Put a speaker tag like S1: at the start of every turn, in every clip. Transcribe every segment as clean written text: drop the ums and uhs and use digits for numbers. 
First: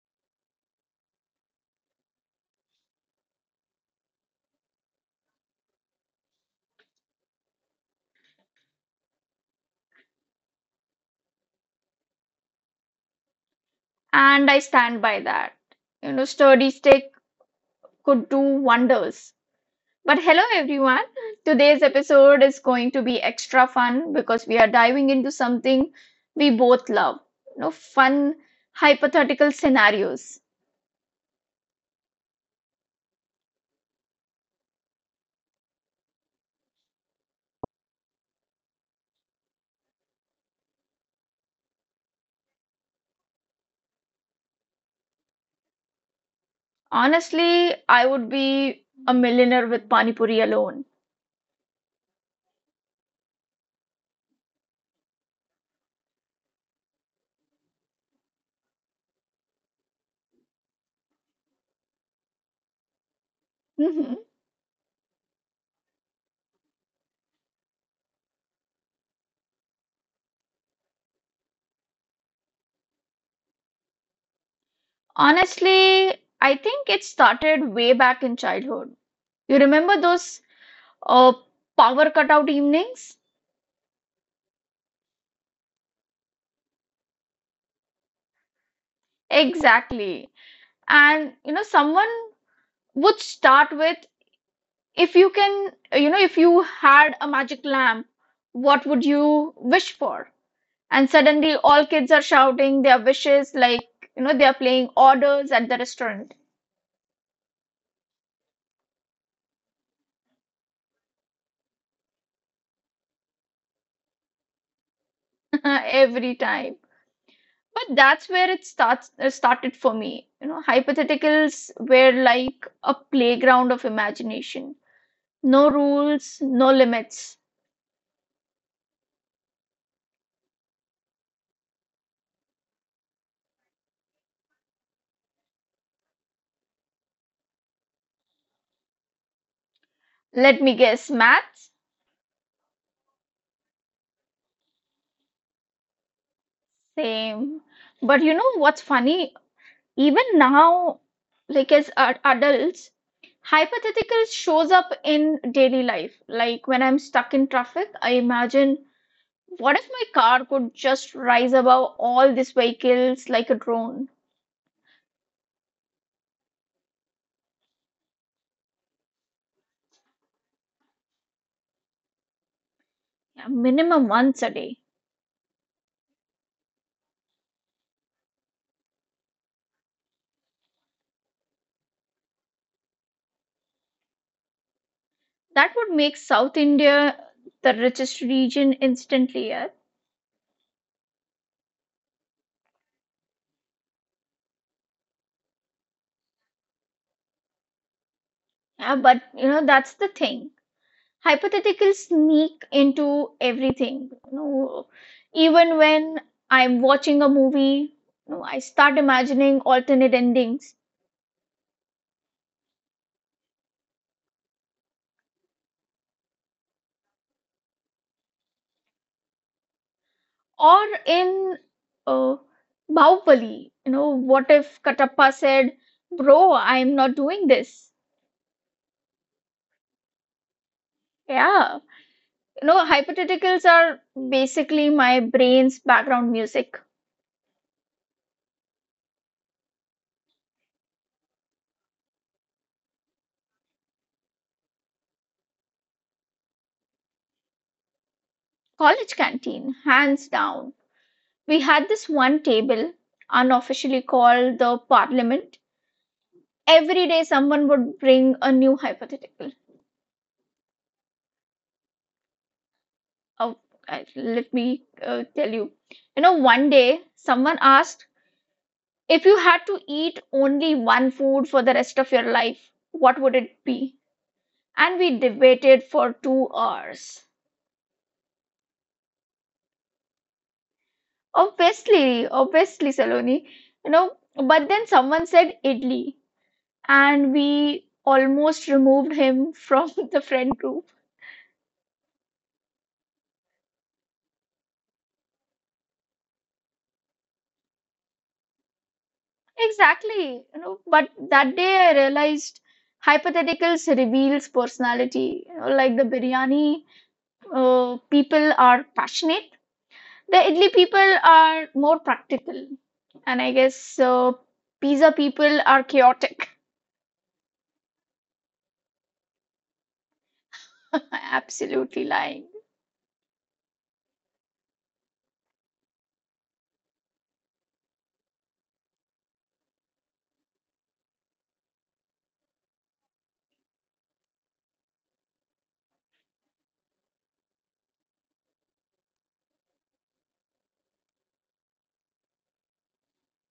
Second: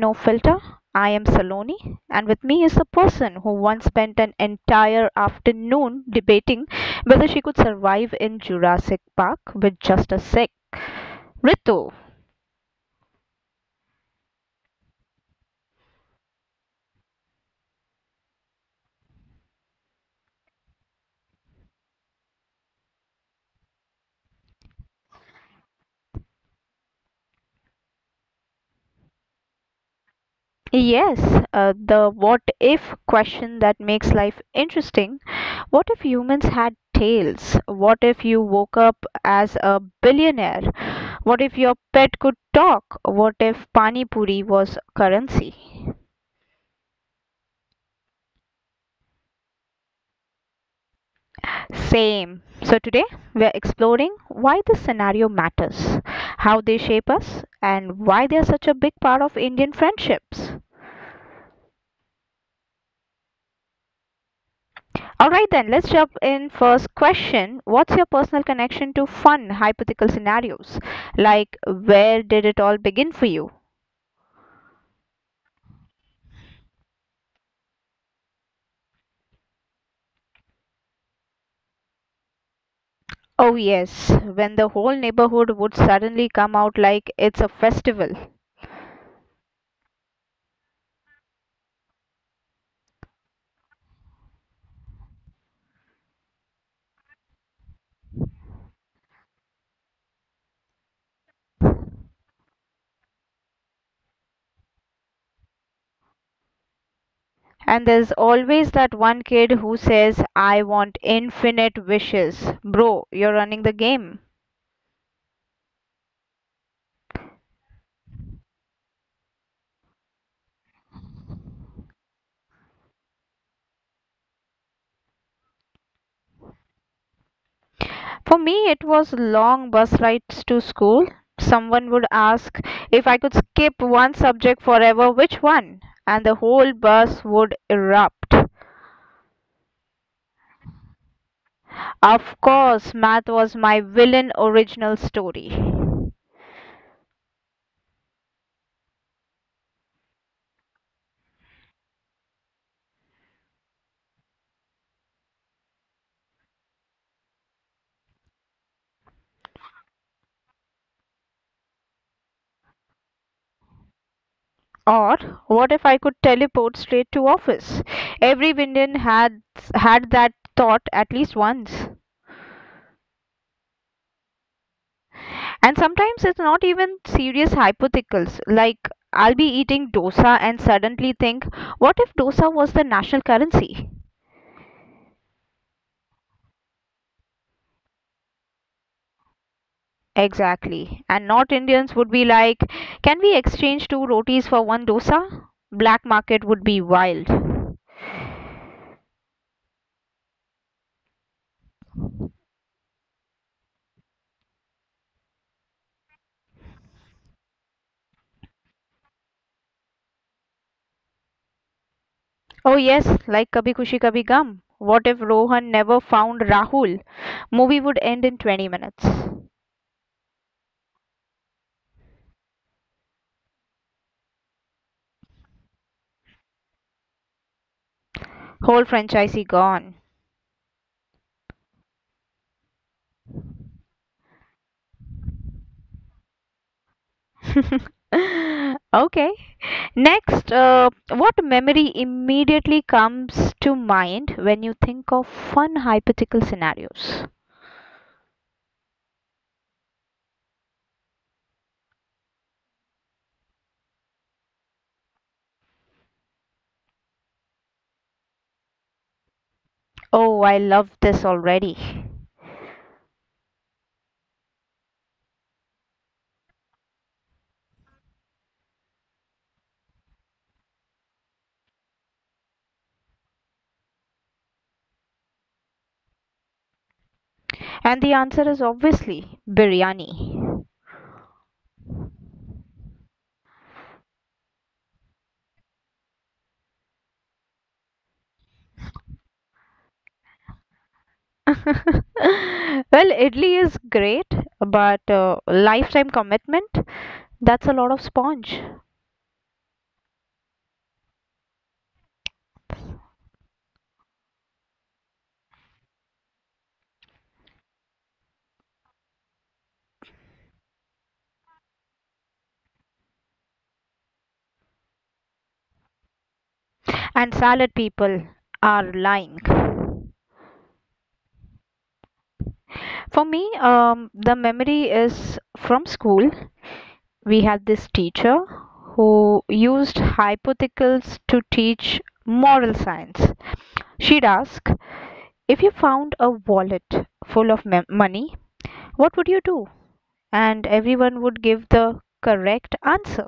S1: No Filter. I am Saloni, and with me is a person who once spent an entire afternoon debating whether she could survive in Jurassic Park with just a sick. Ritu,
S2: And I stand by that. You know, sturdy stick could do wonders. But hello everyone. Today's episode is going to be extra fun because we are diving into something we both love. You know, fun hypothetical scenarios.
S1: yes, the what if question that makes life interesting. What if humans had tails? What if you woke up as a billionaire? What if your pet could talk? What if Pani Puri was currency?
S2: Honestly, I would be a millionaire with Pani Puri alone.
S1: Same. So today we're exploring why this scenario matters, how they shape us, and why they're such a big part of Indian friendships.
S2: Mhm.
S1: Alright then, let's jump in first question. What's your personal connection to fun hypothetical scenarios? Like, where did it all begin for you?
S2: Honestly, I think it started way back in childhood. You remember those uh, power cutout evenings?
S1: Oh, yes, when the whole neighborhood would suddenly come out like it's a festival.
S2: Exactly. And you know someone would start with if you can, you know, if you had a magic lamp, what would you wish for? And suddenly all kids are shouting their wishes like, you know, they are playing orders at the restaurant.
S1: And there's always that one kid who says, I want infinite wishes. Bro, you're running the game.
S2: Every time. But that's where it starts started for me. You know, hypotheticals were like a playground of imagination, no rules, no limits.
S1: For me, it was long bus rides to school. Someone would ask if I could skip one subject forever, which one? And the whole bus would erupt.
S2: Let me guess, maths?
S1: Of course, math was my villain original story.
S2: Same. But you know what's funny? Even now, like as adults, hypotheticals shows up in daily life. Like when I'm stuck in traffic, I imagine, what if my car could just rise above all these vehicles like a drone?
S1: Or what if I could teleport straight to office? Every Indian had that thought at least once.
S2: Yeah, minimum once a day.
S1: And sometimes it's not even serious hypotheticals. Like, I'll be eating dosa and suddenly think, what if dosa was the national currency?
S2: That would make South India the richest region instantly. Yeah.
S1: Exactly. And not Indians would be like, can we exchange two rotis for one dosa? Black market would be wild.
S2: Yeah, but you know that's the thing. Hypotheticals sneak into everything, you know, even when I'm watching a movie, you know, I start imagining alternate endings.
S1: Oh, yes, like Kabhi Kushi Kabhi Gum. What if Rohan never found Rahul? Movie would end in 20 minutes.
S2: Or in uh, bahubali, you know, what if katappa said, bro, I'm not doing this?
S1: Whole franchisee gone.
S2: Yeah. You know, hypotheticals are basically my brain's background music.
S1: Okay. Next, what memory immediately comes to mind when you think of fun hypothetical scenarios?
S2: College canteen, hands down. We had this one table unofficially called the parliament. Every day someone would bring a new hypothetical.
S1: Oh, I love this already.
S2: Oh, let me tell you. You know, one day someone asked, if you had to eat only one food for the rest of your life, what would it be? And we debated for 2 hours.
S1: And the answer is obviously biryani.
S2: Obviously, obviously, Saloni, you know, but then someone said idli, and we almost removed him from the friend group.
S1: Well, Italy is great, but lifetime commitment, that's a lot of sponge.
S2: Exactly. You know, but that day I realized hypotheticals reveals personality. You know, like the biryani people are passionate. The idli people are more practical. And I guess pizza people are chaotic.
S1: And salad people are lying.
S2: Absolutely lying.
S1: For me, the memory is from school we had this teacher who used hypotheticals to teach moral science. She'd ask, if you found a wallet full of money, what would you do? And everyone would give the correct answer.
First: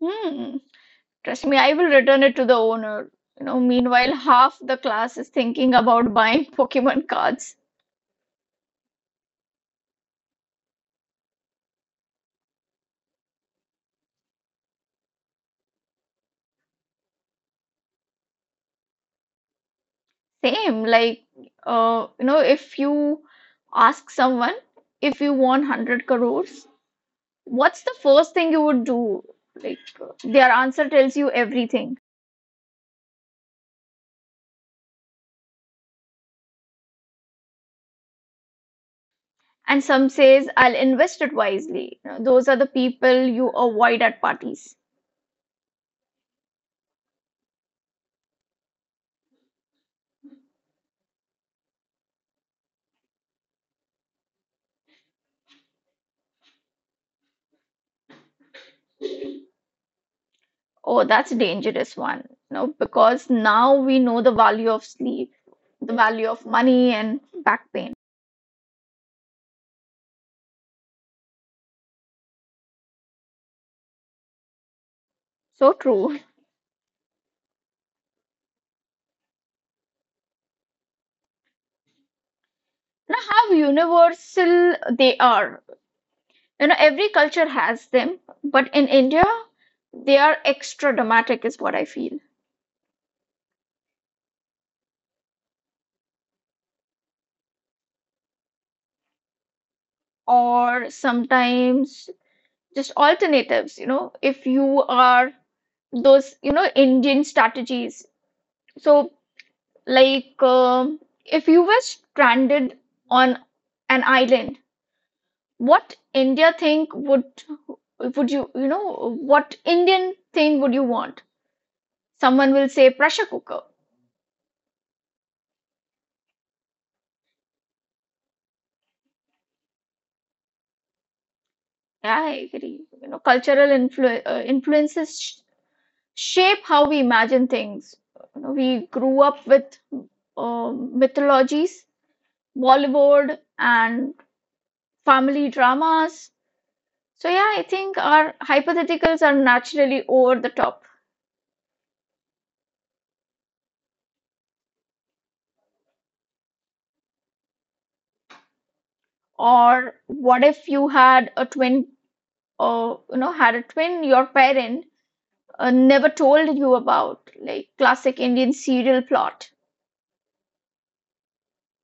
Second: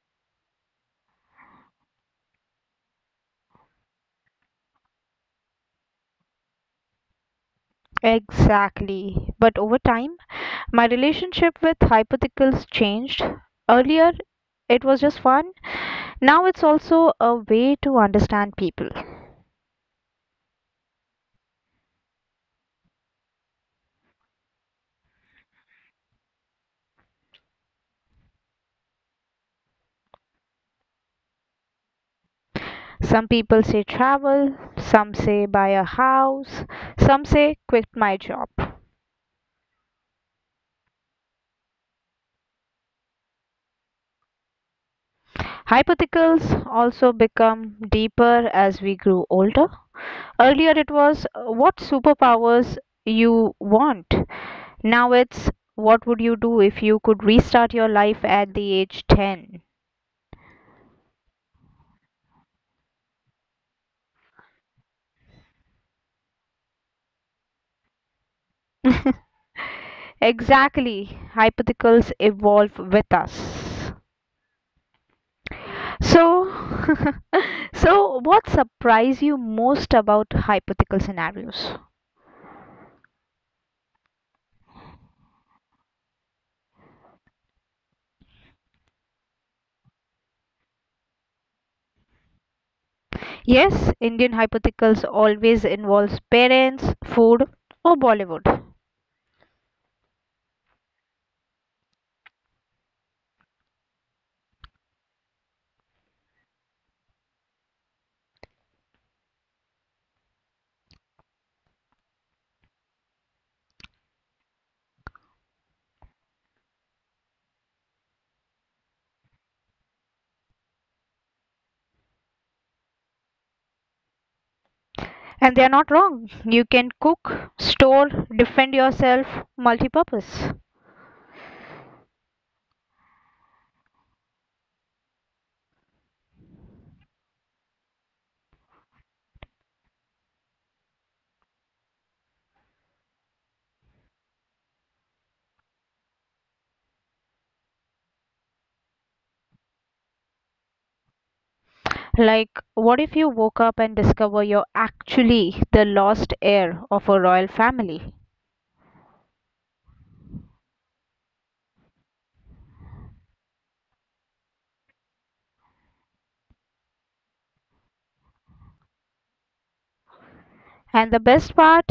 S2: Hmm. Trust me, I will return it to the owner. You know, meanwhile, half the class is thinking about buying Pokemon cards.
S1: Exactly. But over time, my relationship with hypotheticals changed. Earlier, it was just fun. Now it's also a way to understand people.
S2: Same, like, you know, if you ask someone, if you want 100 crores, what's the first thing you would do? Like, their answer tells you everything.
S1: Some people say travel, some say buy a house, some say quit my job.
S2: And some says, I'll invest it wisely. You know, those are the people you avoid at parties.
S1: Hypotheticals also become deeper as we grew older. Earlier it was what superpowers you want. Now it's what would you do if you could restart your life at the age 10?
S2: Oh, that's a dangerous one. You know, because now we know the value of sleep, the value of money and back pain.
S1: Exactly. Hypotheticals evolve with us.
S2: So true.
S1: So, so what surprised you most about hypothetical scenarios?
S2: Now how universal they are. You know, every culture has them, but in India, they are extra dramatic, is what I feel.
S1: Yes, Indian hypotheticals always involves parents, food, or Bollywood.
S2: Or sometimes just alternatives, you know, if you are those, you know, Indian strategies. So, like, if you were stranded on an island, what India thing would you, you know, what Indian thing would you want? Someone will say pressure cooker.
S1: And they are not wrong. You can cook, store, defend yourself, multi-purpose.
S2: Yeah, I agree. You know, cultural influ influences sh shape how we imagine things. You know, we grew up with mythologies, Bollywood, and family dramas. So yeah, I think our hypotheticals are naturally over the top.
S1: Like, what if you woke up and discover you're actually the lost heir of a royal family?
S2: Or what if you had a twin, or, you know, had a twin your parent never told you about, like classic Indian serial plot?
S1: And the best part,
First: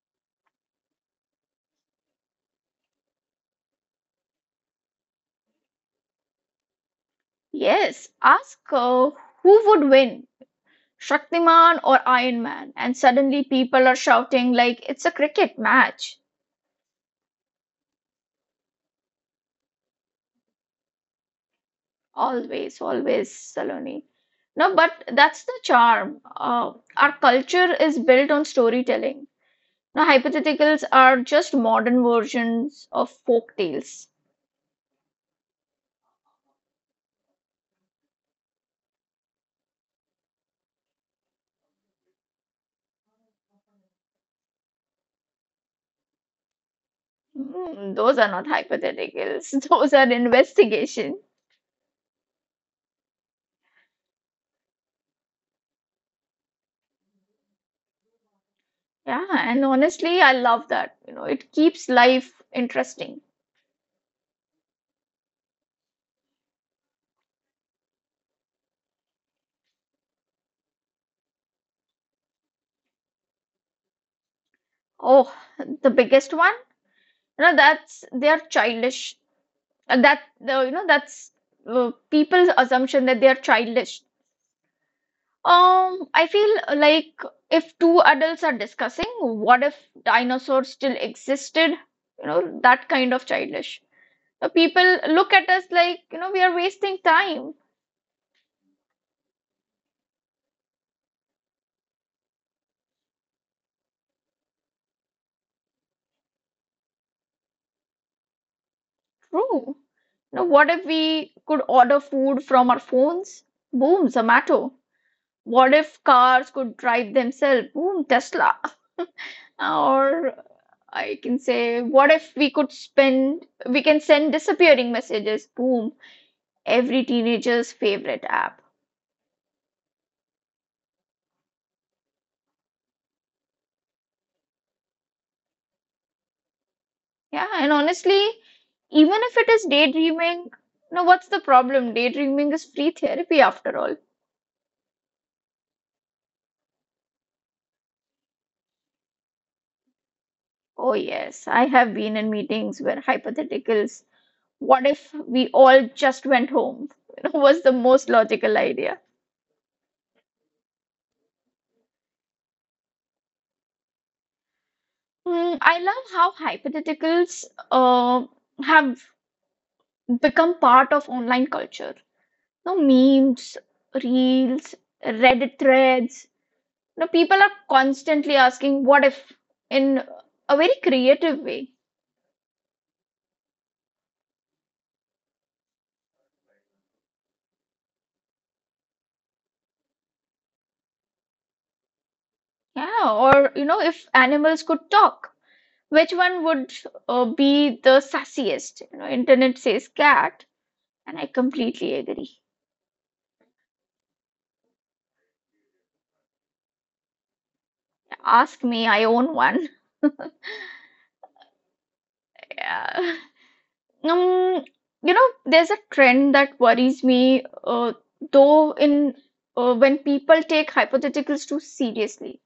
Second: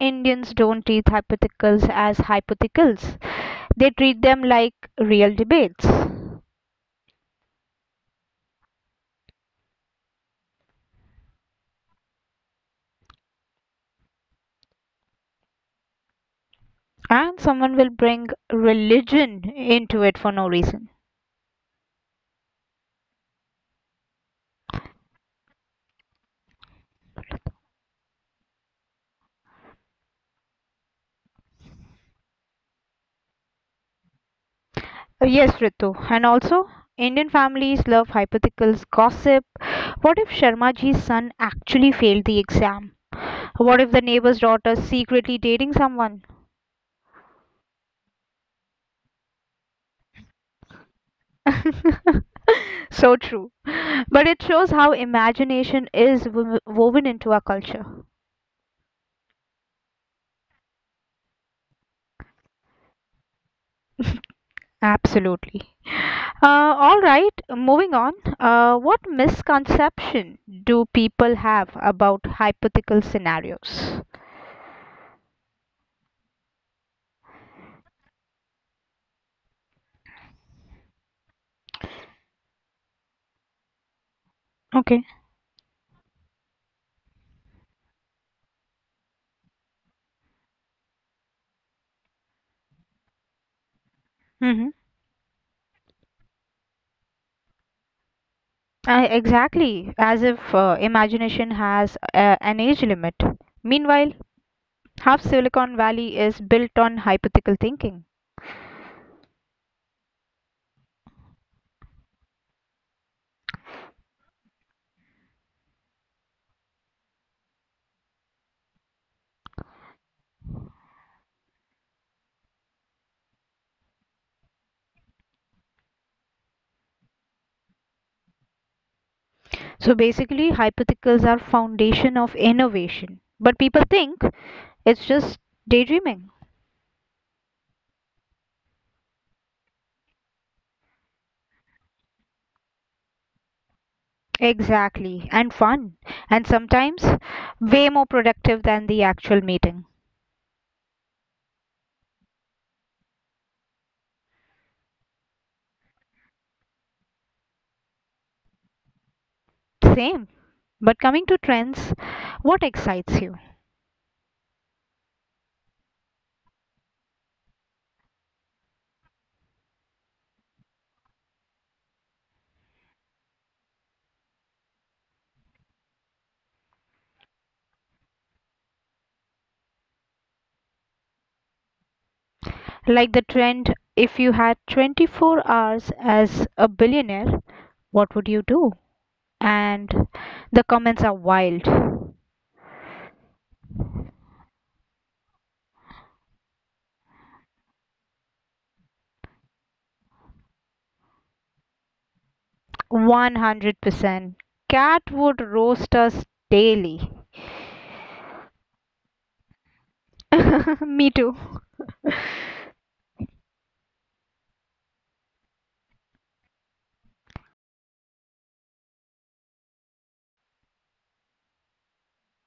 S1: Indians don't treat hypotheticals as hypotheticals. They treat them like real debates.
S2: Yes. Ask who would win, Shaktiman or Iron Man, and suddenly people are shouting like it's a cricket match.
S1: And someone will bring religion into it for no reason.
S2: Always, always, Saloni. No, but that's the charm. Uh, our culture is built on storytelling. Now hypotheticals are just modern versions of folk tales.
S1: Yes, Ritu. And also, Indian families love hypotheticals, gossip. What if Sharmaji's son actually failed the exam? What if the neighbor's daughter's secretly dating someone?
S2: Mm, those are not hypotheticals. Those are investigation.
S1: So true. But it shows how imagination is woven into our culture.
S2: Yeah, and honestly, I love that. You know, it keeps life interesting.
S1: Absolutely. All right, moving on. What misconception do people have about hypothetical scenarios?
S2: Oh, the biggest one? You know, that's they are childish. And That the you know that's People's assumption that they are childish.
S1: Okay.
S2: I feel like if two adults are discussing what if dinosaurs still existed, you know, that kind of childish.
S1: Mm-hmm.
S2: People look at us like, you know, we are wasting time.
S1: Exactly, as if imagination has a, an age limit. Meanwhile, half Silicon Valley is built on hypothetical thinking.
S2: True. Now, what if we could order food from our phones? Boom, Zomato. What if cars could drive themselves? Boom, Tesla. Or I can say, what if we can send disappearing messages? Boom, every teenager's favorite app.
S1: So basically, hypotheticals are foundation of innovation. But people think it's just daydreaming.
S2: Yeah, and honestly, even if it is daydreaming, no, what's the problem? Daydreaming is free therapy after all.
S1: Exactly, and fun, and sometimes way more productive than the actual meeting.
S2: Oh, yes, I have been in meetings where hypotheticals, what if we all just went home? You know, was the most logical idea.
S1: Same. But coming to trends, what excites you?
S2: Mm, I love how hypotheticals uh, have become part of online culture. No, memes, reels, Reddit threads. No, people are constantly asking what if in a very creative way.
S1: Like the trend, if you had 24 hours as a billionaire, what would you do? And the comments are wild.
S2: Yeah, or you know, if animals could talk, which one would be the sassiest? You know, internet says cat, and I completely agree.
S1: 100%. Cat would roast us daily.
S2: Ask me, I own one.
S1: Me too.
S2: Yeah. Um, you know, there's a trend that worries me, though, in when people take hypotheticals too seriously.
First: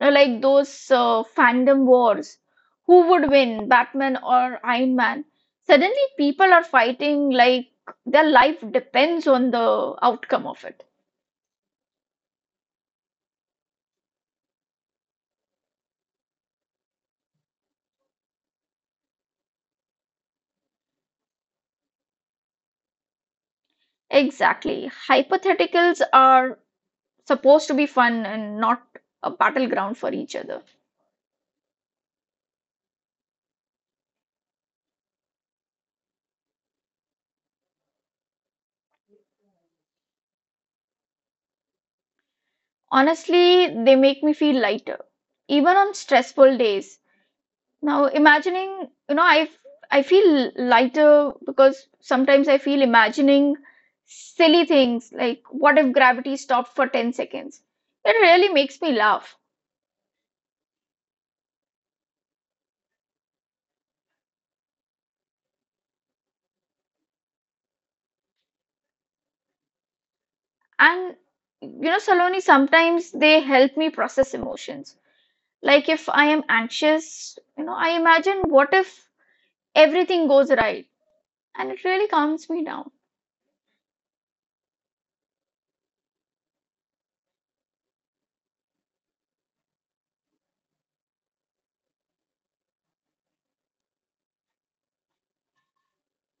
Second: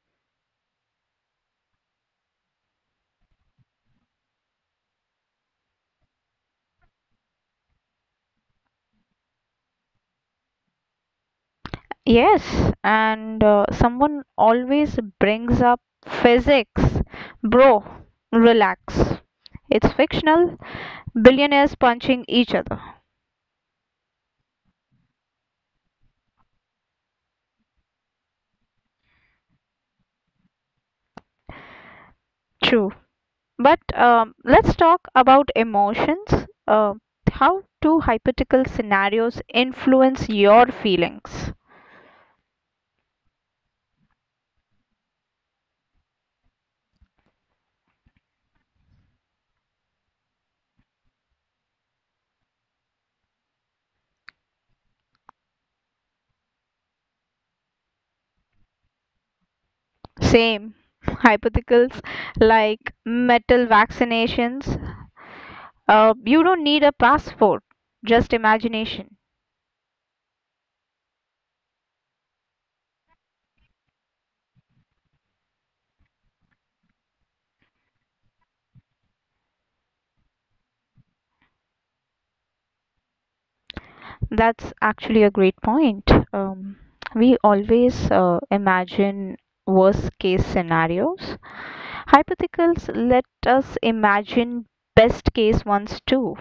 S2: You know, like those fandom wars. Who would win, Batman or Iron Man? Suddenly, people are fighting like their life depends on the outcome of it.
S1: Yes, and someone always brings up physics. Bro, relax. It's fictional, billionaires punching each other.
S2: Exactly. Hypotheticals are supposed to be fun and not a battleground for each other.
S1: True. But let's talk about emotions. Uh, how do hypothetical scenarios influence your feelings?
S2: Honestly, they make me feel lighter, even on stressful days. Now, imagining, you know, I feel lighter because sometimes I feel imagining silly things like what if gravity stopped for 10 seconds? It really makes me laugh.
S1: Same. Hypotheticals like metal vaccinations. You don't need a passport, just imagination.
S2: And you know, Saloni, sometimes they help me process emotions. Like if I am anxious, you know, I imagine, what if everything goes right, and it really calms me down.
S1: That's actually a great point. We always imagine worst case scenarios. Hypotheticals let us imagine best case ones too.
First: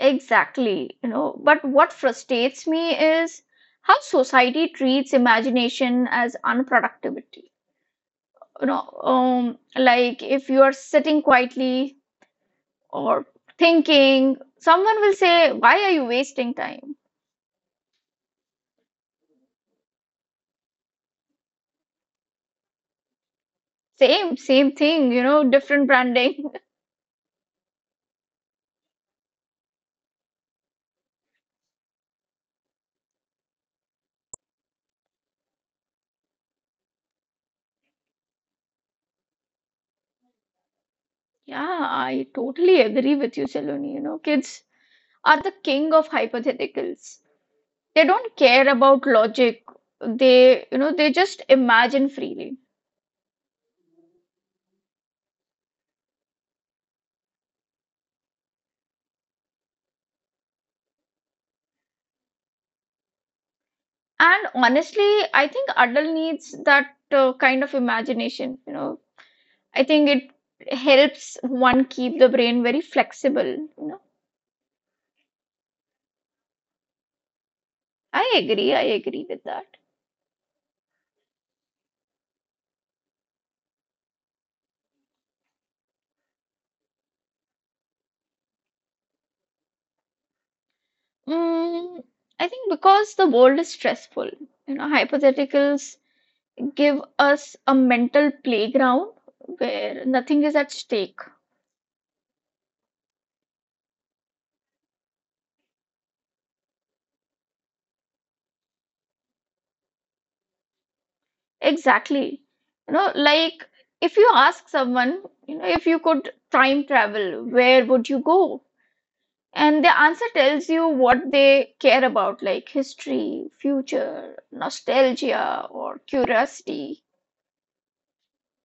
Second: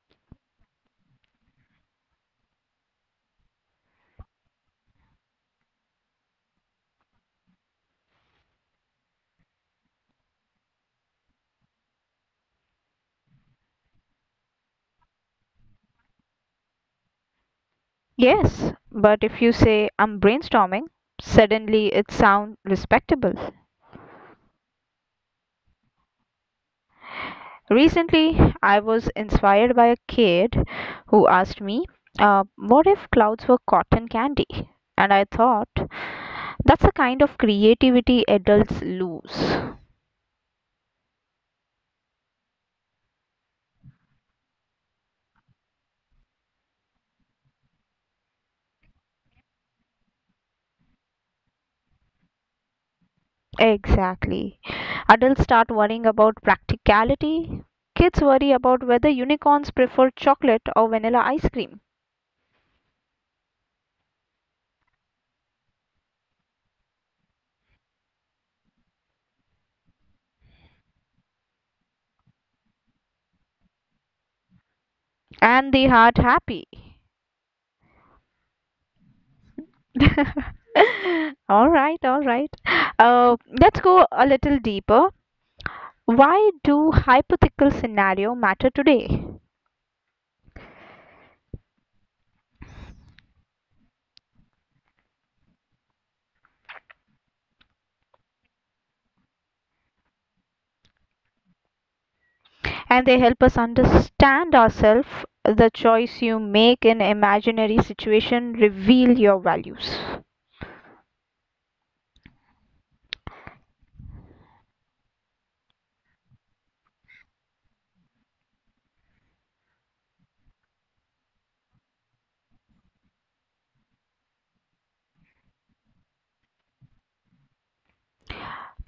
S2: Exactly. You know, but what frustrates me is how society treats imagination as unproductivity. You know, like if you are sitting quietly or thinking, someone will say, why are you wasting time?
S1: Yes, but if you say I'm brainstorming, suddenly it sounds respectable.
S2: Same, same thing, you know, different branding.
S1: Recently, I was inspired by a kid who asked me, what if clouds were cotton candy? And I thought, that's the kind of creativity adults lose.
S2: Yeah, I totally agree with you, Saloni. You know, kids are the king of hypotheticals. They don't care about logic. They, you know, they just imagine freely.
S1: Exactly. Adults start worrying about practicality. Kids worry about whether unicorns prefer chocolate or vanilla ice cream.
S2: And honestly, I think adult needs that kind of imagination, you know. I think it helps one keep the brain very flexible, you know.
S1: And they are happy.
S2: I agree with that.
S1: All right, all right. Let's go a little deeper. Why do hypothetical scenario matter today?
S2: Mm, I think because the world is stressful, you know, hypotheticals give us a mental playground where nothing is at stake.
S1: And they help us understand ourselves. The choice you make in imaginary situation reveal your values.
S2: Exactly. You know, like if you ask someone, you know, if you could time travel, where would you go? And the answer tells you what they care about, like history, future, nostalgia, or curiosity.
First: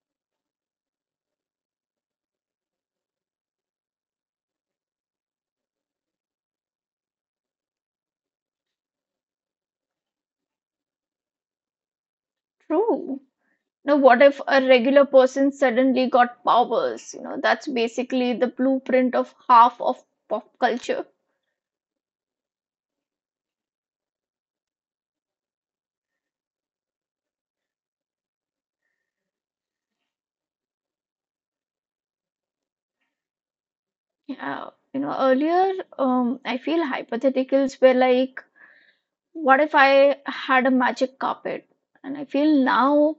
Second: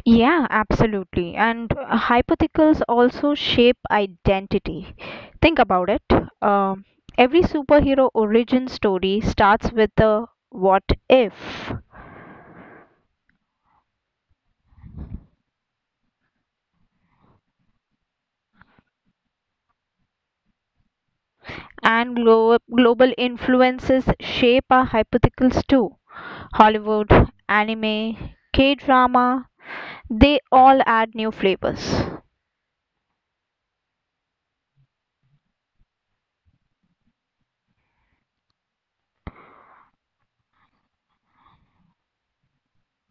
S1: Yeah, absolutely. And hypotheticals also shape identity. Think about it. Um, every superhero origin story starts with the what if,
S2: True. Now, what if a regular person suddenly got powers? You know, that's basically the blueprint of half of pop culture.
S1: and global influences shape our hypotheticals too. Hollywood, anime, K drama, they all add new flavors.
S2: Yeah. You know, earlier, I feel hypotheticals were like, what if I had a magic carpet? And I feel now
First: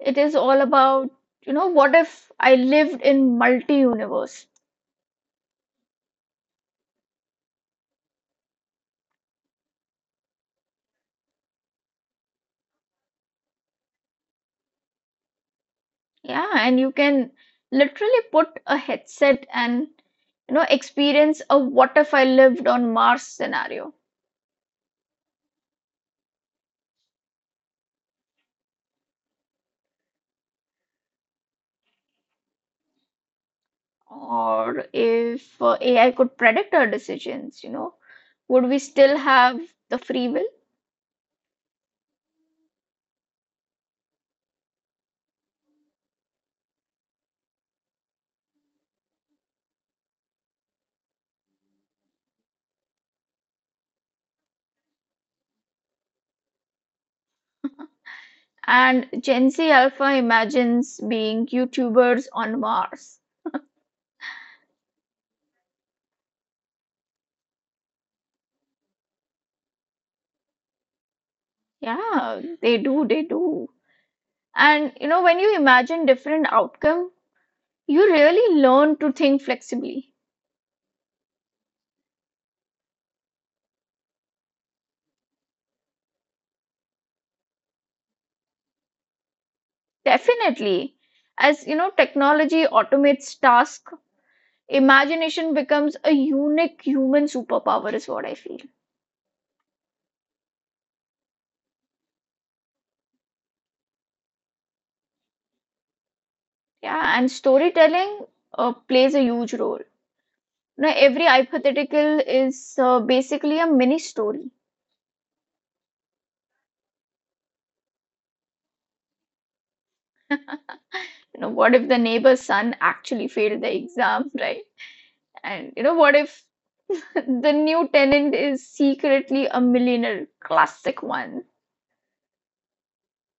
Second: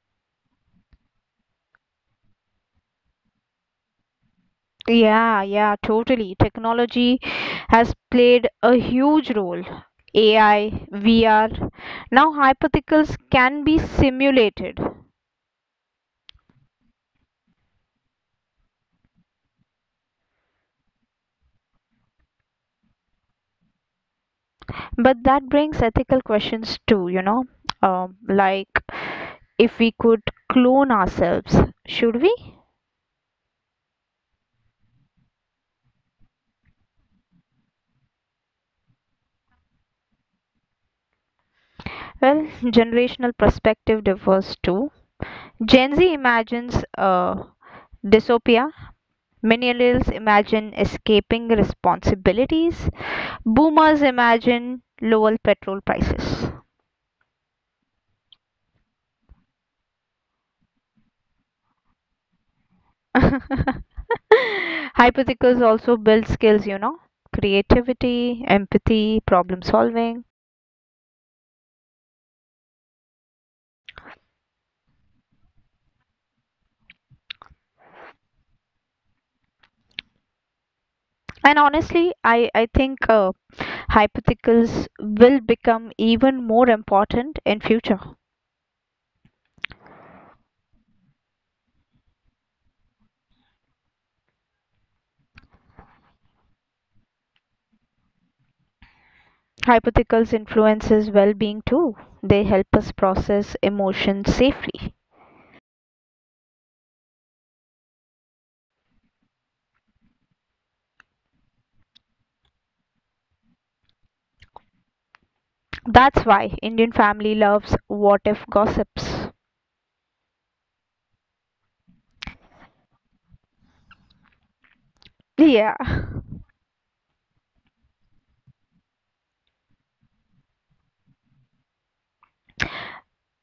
S2: it is all about, you know, what if I lived in multi-universe?
S1: Yeah, yeah, totally. Technology has played a huge role. AI, VR. Now, hypotheticals can be simulated.
S2: Yeah, and you can literally put a headset and, you know, experience a what if I lived on Mars scenario.
S1: But that brings ethical questions too, you know, like if we could clone ourselves, should we?
S2: Or if AI could predict our decisions, you know, would we still have the free will?
S1: Well, generational perspective differs too. Gen Z imagines dystopia, millennials imagine escaping responsibilities, Boomers imagine lower petrol prices.
S2: And Gen Z Alpha imagines being YouTubers on Mars.
S1: Hypotheticals also build skills, you know, creativity, empathy, problem solving.
S2: Yeah, they do, they do. And you know, when you imagine different outcome, you really learn to think flexibly.
S1: And honestly, I think hypotheticals will become even more important in future.
S2: Definitely. As you know, technology automates task. Imagination becomes a unique human superpower, is what I feel.
S1: Hypotheticals influences well-being too. They help us process emotions safely.
S2: Yeah, and storytelling plays a huge role. Now, every hypothetical is basically a mini story.
S1: That's why Indian family loves what if gossips.
S2: You know, what if the neighbor's son actually failed the exam, right? And
S1: Yeah.
S2: you know, what if the new tenant is secretly a millionaire? Classic one.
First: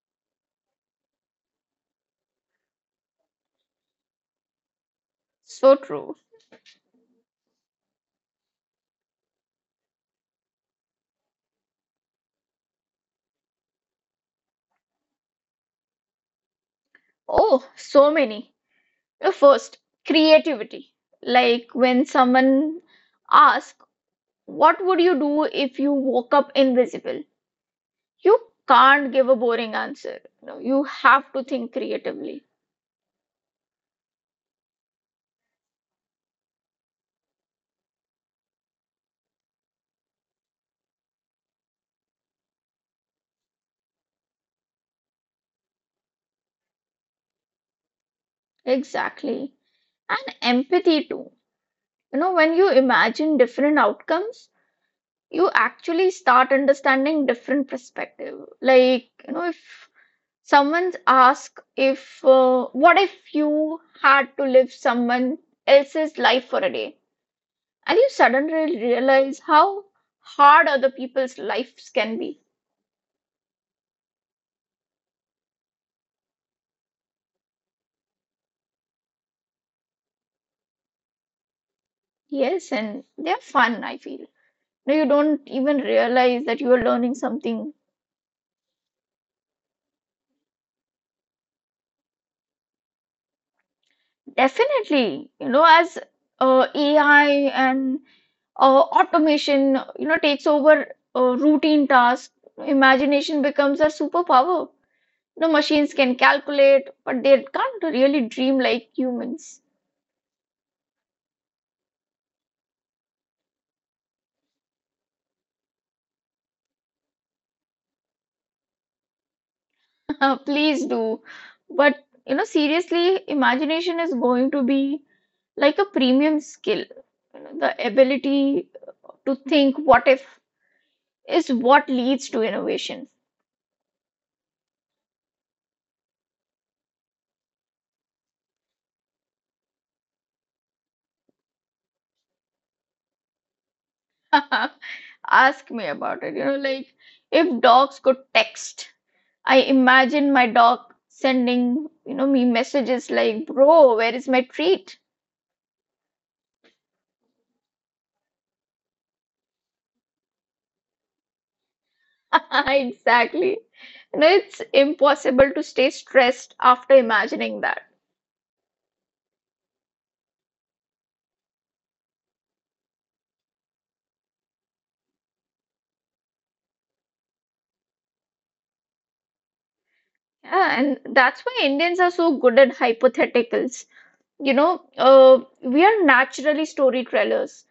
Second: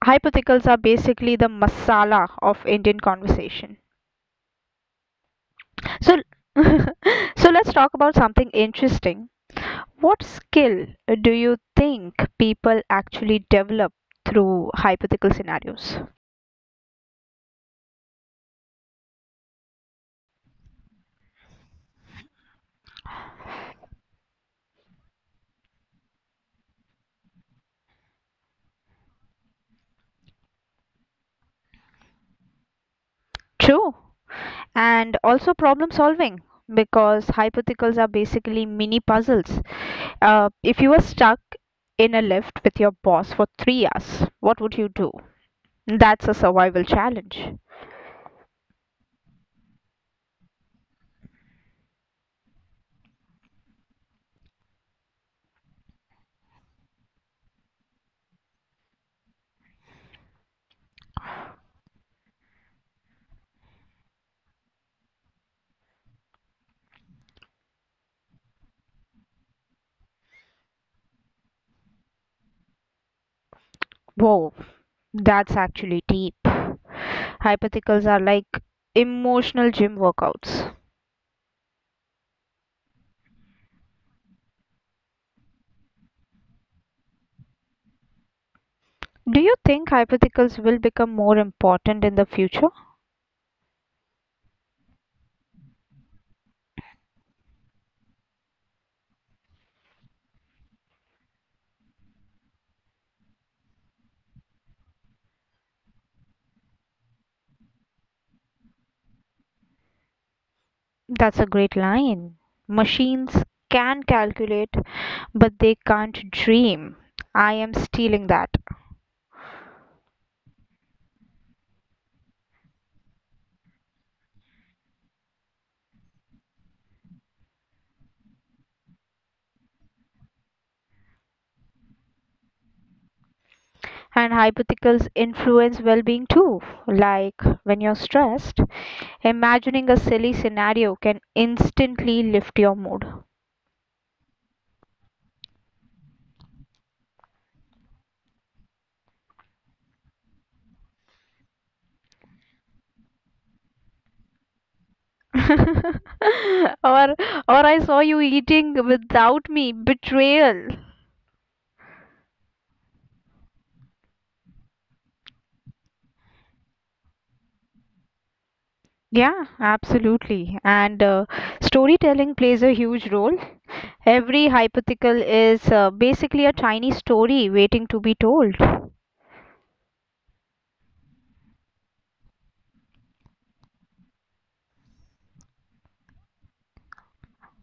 S1: Hypotheticals are basically the masala of Indian conversation.
S2: So true.
S1: So, so let's talk about something interesting. What skill do you think people actually develop through hypothetical scenarios?
S2: Oh, so many. First, creativity. Like when someone asks, what would you do if you woke up invisible? You can't give a boring answer. No, you have to think creatively.
S1: True. And also problem solving because hypotheticals are basically mini puzzles. If you were stuck in a lift with your boss for 3 hours, what would you do? That's a survival challenge.
S2: Exactly. And empathy too. You know, when you imagine different outcomes, you actually start understanding different perspective. Like, you know, if someone asks if, what if you had to live someone else's life for a day? And you suddenly realize how hard other people's lives can be.
S1: Whoa, that's actually deep. Hypotheticals are like emotional gym workouts.
S2: Yes, and they're fun, I feel. No, you don't even realize that you are learning something.
S1: Do you think hypotheticals will become more important in the future?
S2: Definitely, you know, as AI and automation, you know, takes over routine tasks, imagination becomes a superpower. You know, machines can calculate, but they can't really dream like humans.
S1: That's a great line. Machines can calculate, but they can't dream. I am stealing that.
S2: Please do. But you know, seriously, imagination is going to be like a premium skill. You know, the ability to think what if is what leads to innovation.
S1: And hypotheticals influence well being too. Like when you're stressed, imagining a silly scenario can instantly lift your mood.
S2: Ask me about it. You know, like if dogs could text, I imagine my dog sending, you know, me messages like, bro, where is my treat?
S1: Or I saw you eating without me. Betrayal.
S2: Exactly. You know, it's impossible to stay stressed after imagining.
S1: Yeah, absolutely. And storytelling plays a huge role. Every hypothetical is basically a tiny story waiting to be told.
S2: Yeah, and that's why Indians are so good at hypotheticals. You know, we are naturally storytellers.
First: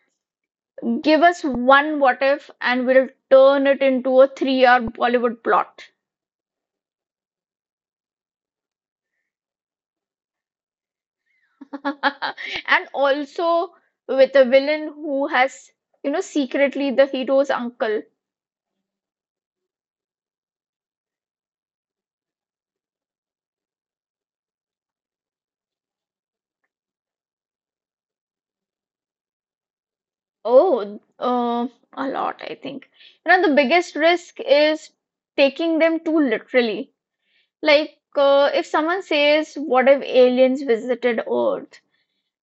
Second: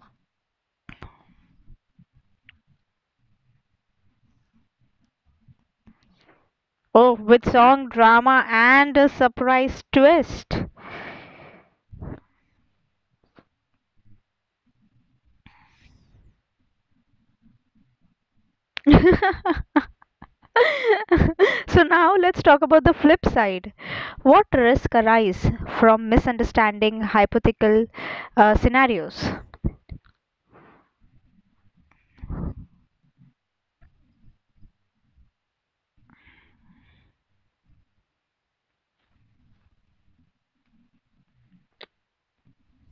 S2: Give us one what if, and we'll turn it into a three-hour Bollywood plot.
S1: Oh, with song, drama, and a surprise twist.
S2: And also with a villain who has, you know, secretly the hero's uncle.
S1: So now let's talk about the flip side. What risk arise from misunderstanding hypothetical scenarios?
S2: Oh, a lot, I think. You know, the biggest risk is taking them too literally. Like, if someone says, what if aliens visited Earth?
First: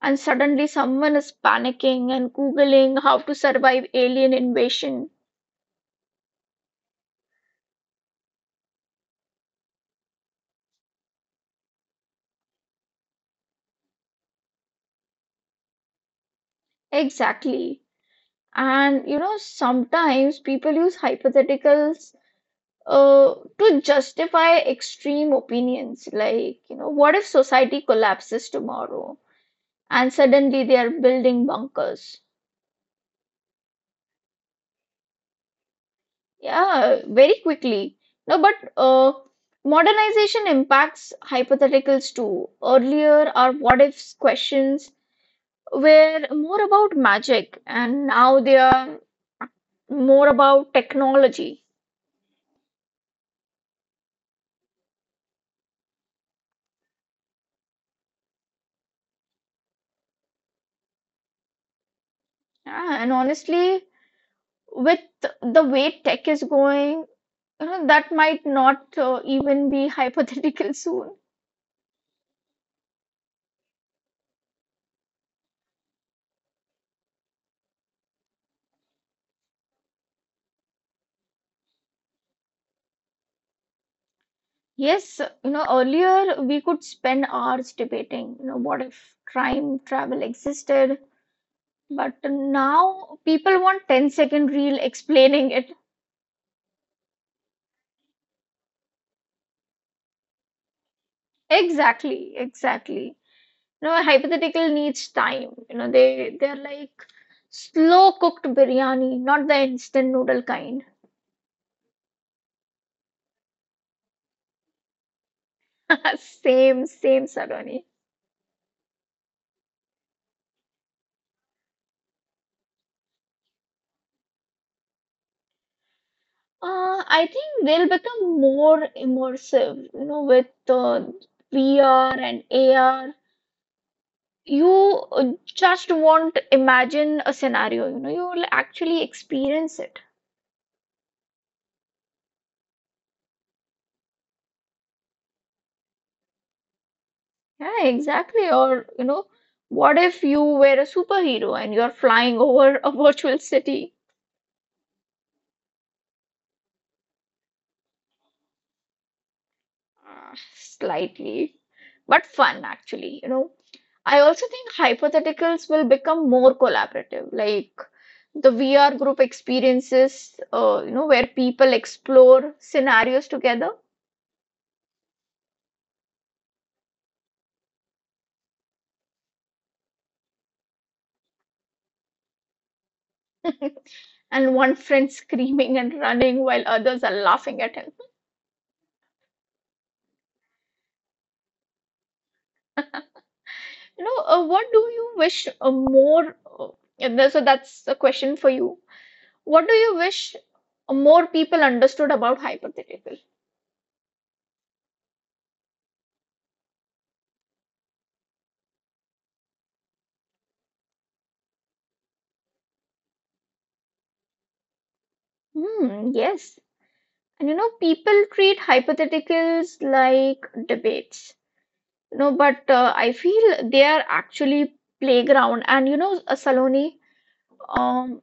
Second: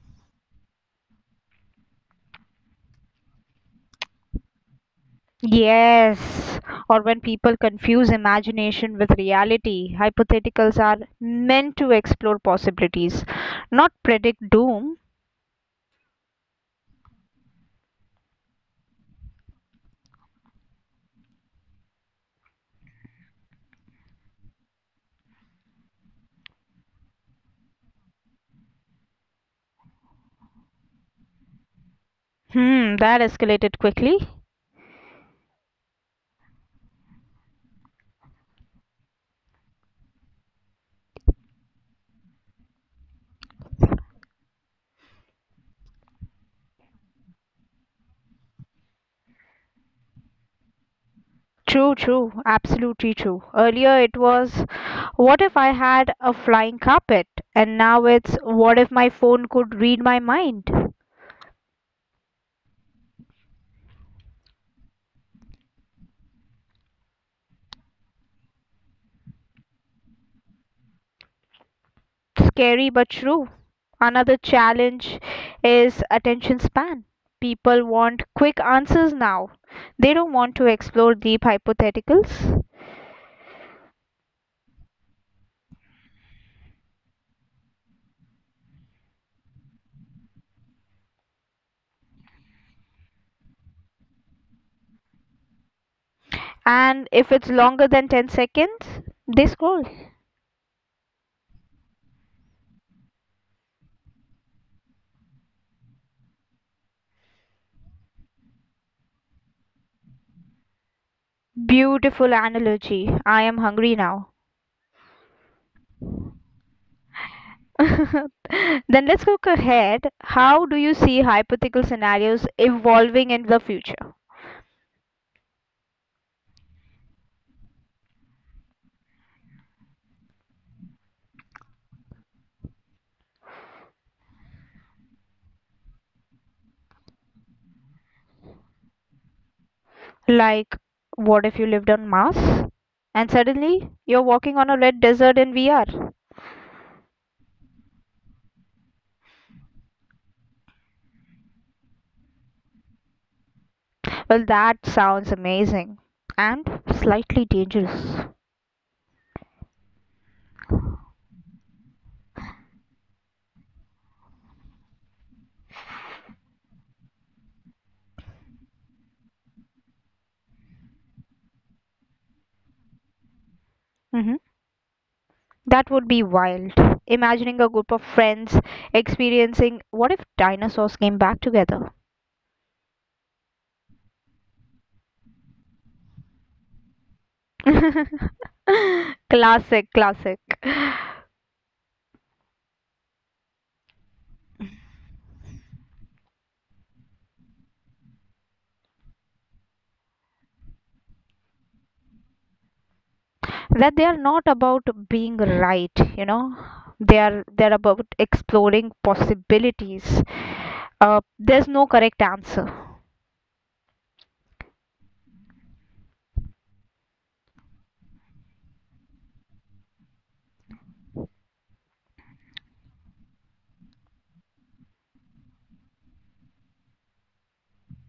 S2: And suddenly someone is panicking and googling how to survive alien invasion.
S1: Yes, or when people confuse imagination with reality, hypotheticals are meant to explore possibilities, not predict doom.
S2: Exactly. And you know sometimes people use hypotheticals to justify extreme opinions, like you know what if society collapses tomorrow and suddenly they are building bunkers.
S1: Hmm, that escalated quickly.
S2: Yeah, very quickly. No, but modernization impacts hypotheticals too. Earlier our what ifs questions were more about magic, and now they are more about technology.
S1: True, true, absolutely true. Earlier it was, what if I had a flying carpet? And now it's, what if my phone could read my mind?
S2: Yeah, and honestly, with the way tech is going, you know, that might not even be hypothetical soon.
S1: Scary but true. Another challenge is attention span. People want quick answers now. They don't want to explore deep hypotheticals.
S2: Yes, you know, earlier we could spend hours debating, you know, what if time travel existed? But now people want ten-second reel explaining it.
S1: And if it's longer than 10 seconds, they scroll.
S2: Exactly, exactly. You know, hypothetical needs time. You know, they're like slow cooked biryani, not the instant noodle kind.
S1: Beautiful analogy. I am hungry now.
S2: Same, same, Saroni.
S1: Then let's look ahead. How do you see hypothetical scenarios evolving in the future?
S2: I think they'll become more immersive, you know, with VR and AR. You just won't imagine a scenario, you know, you will actually experience it.
S1: Like, what if you lived on Mars and suddenly you're walking on a red desert in VR?
S2: Yeah, exactly. Or, you know, what if you were a superhero and you're flying over a virtual city?
S1: Well, that sounds amazing and slightly dangerous.
S2: Slightly, but fun actually, I also think hypotheticals will become more collaborative, like the VR group experiences, you know, where people explore scenarios together.
S1: Hmm, that would be wild. Imagining a group of friends experiencing what if dinosaurs came back together?
S2: And one friend screaming and running while others are laughing at him.
S1: Classic, classic.
S2: What do you wish more? So that's a question for you. What do you wish more people understood about hypothetical?
S1: That they are not about being right, you know, they're about exploring possibilities. There's no correct answer.
S2: Hmm, yes. And you know, people treat hypotheticals like debates. You know, but I feel they are actually playground. And you know, Saloni, um,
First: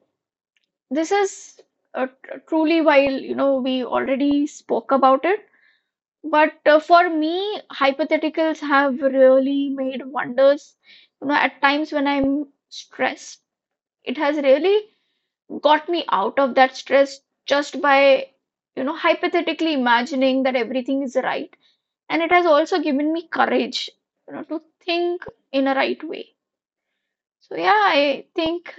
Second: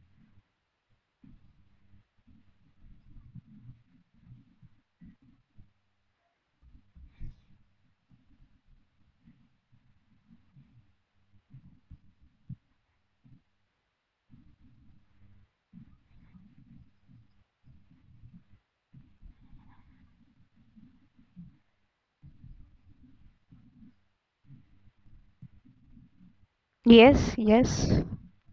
S2: this is truly, while you know we already spoke about it. But for me, hypotheticals have really made wonders. You know, at times when I'm stressed, it has really got me out of that stress just by you know hypothetically imagining that everything is right. And it has also given me courage, you know, to think in a right way.
S1: Yes,
S2: So yeah,
S1: yes.
S2: I think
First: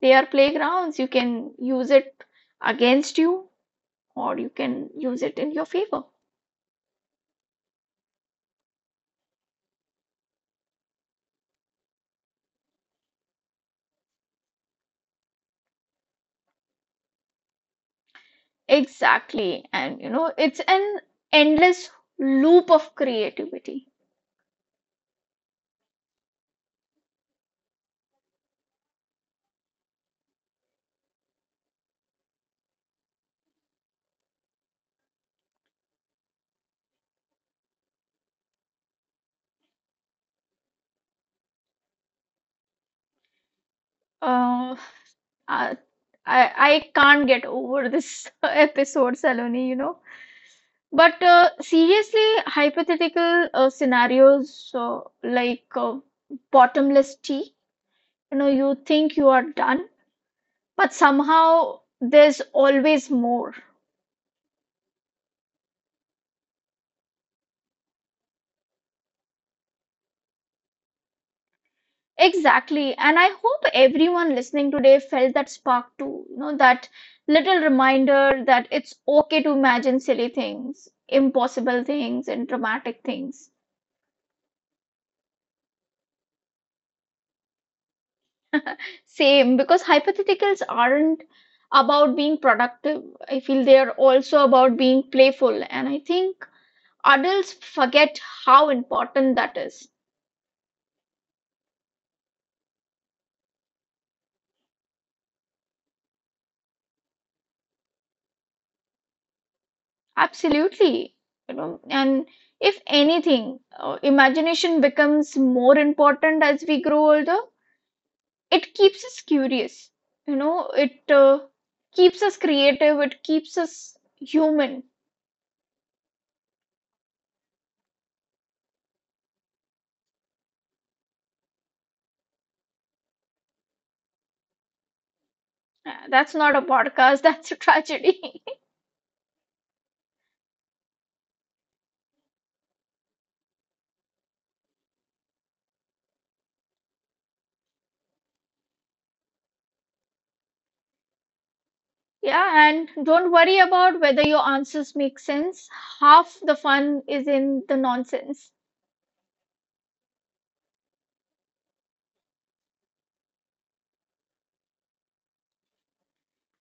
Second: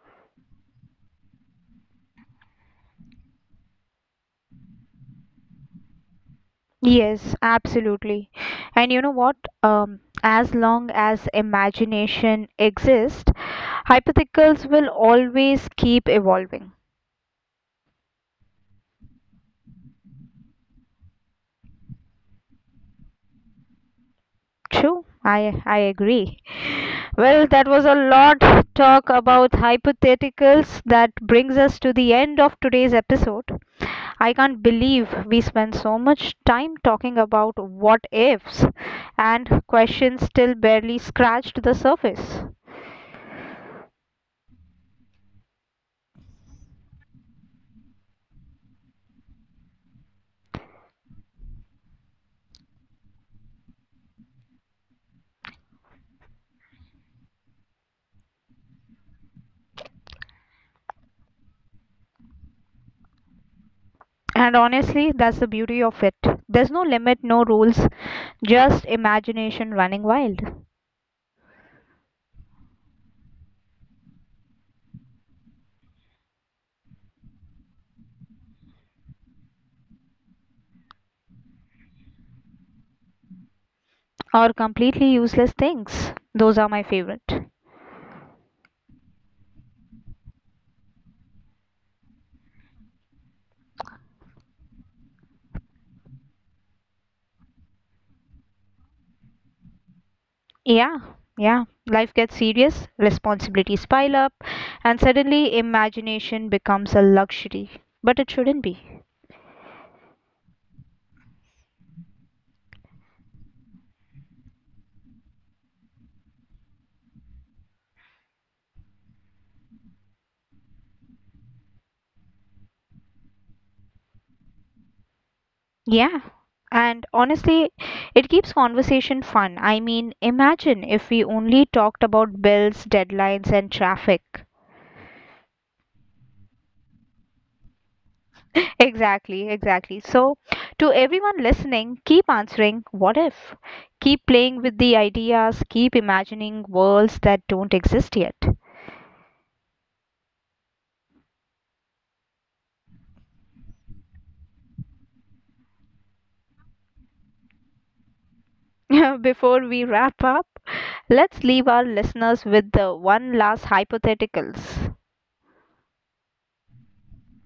S2: they are playgrounds. You can use it against you, or you can use it in your favor.
S1: Yes, absolutely. And you know what, as long as imagination exists hypotheticals will always keep evolving.
S2: Exactly. And you know, it's an endless loop of creativity.
S1: True, I agree. Well, that was a lot talk about hypotheticals that brings us to the end of today's episode. I can't believe we spent so much time talking about what ifs and questions still barely scratched the surface.
S2: uh, uh, I, I can't get over this episode, Saloni, you know. But seriously, hypothetical scenarios like bottomless tea, you know, you think you are done, but somehow there's always more.
S1: And honestly, that's the beauty of it. There's no limit, no rules, just imagination running wild
S2: Exactly. And I hope everyone listening today felt that spark too, you know, that little reminder that it's okay to imagine silly things, impossible things, and dramatic things.
S1: or completely useless things. Those are my favorite.
S2: Same, because hypotheticals aren't about being productive. I feel they are also about being playful. And I think adults forget how important that is.
S1: Yeah, yeah. Life gets serious, responsibilities pile up, and suddenly imagination becomes a luxury. But it shouldn't be.
S2: Absolutely. You know, and if anything, imagination becomes more important as we grow older. It keeps us curious. You know, it keeps us creative. It keeps us human.
S1: Yeah. And honestly, it keeps conversation fun. I mean, imagine if we only talked about bills, deadlines, and traffic.
S2: That's not a podcast, that's a tragedy.
S1: Exactly, exactly. So, to everyone listening, keep answering what if. Keep playing with the ideas, keep imagining worlds that don't exist yet.
S2: Yeah, and don't worry about whether your answers make sense. Half the fun is in the
S1: Before
S2: nonsense.
S1: we wrap up, let's leave our listeners with the one last hypotheticals.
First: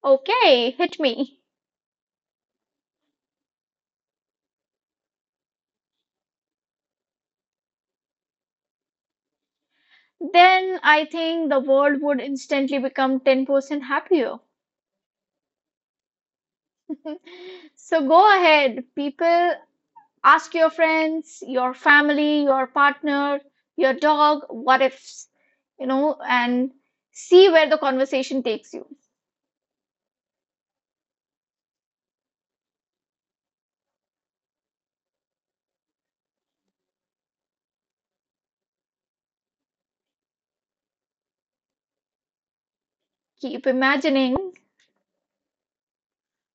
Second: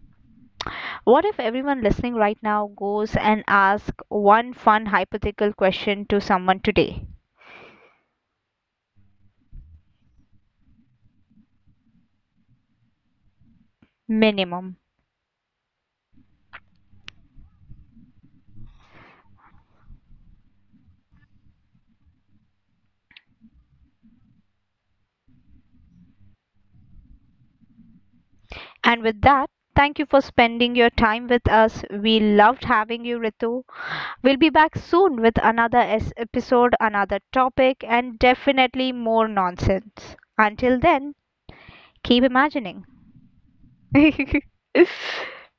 S2: Okay, hit
S1: What
S2: me.
S1: if everyone listening right now goes and asks one fun hypothetical question to someone today?
S2: Then I think the world would instantly become 10% happier.
S1: Minimum.
S2: So go ahead, people. Ask your friends, your family, your partner, your dog, what ifs, you know, and see where the conversation takes you.
S1: And with that, thank you for spending your time with us. We loved having you, Ritu. We'll be back soon with another episode, another topic, and definitely more nonsense. Until then, keep
S2: Keep
S1: imagining.
S2: imagining.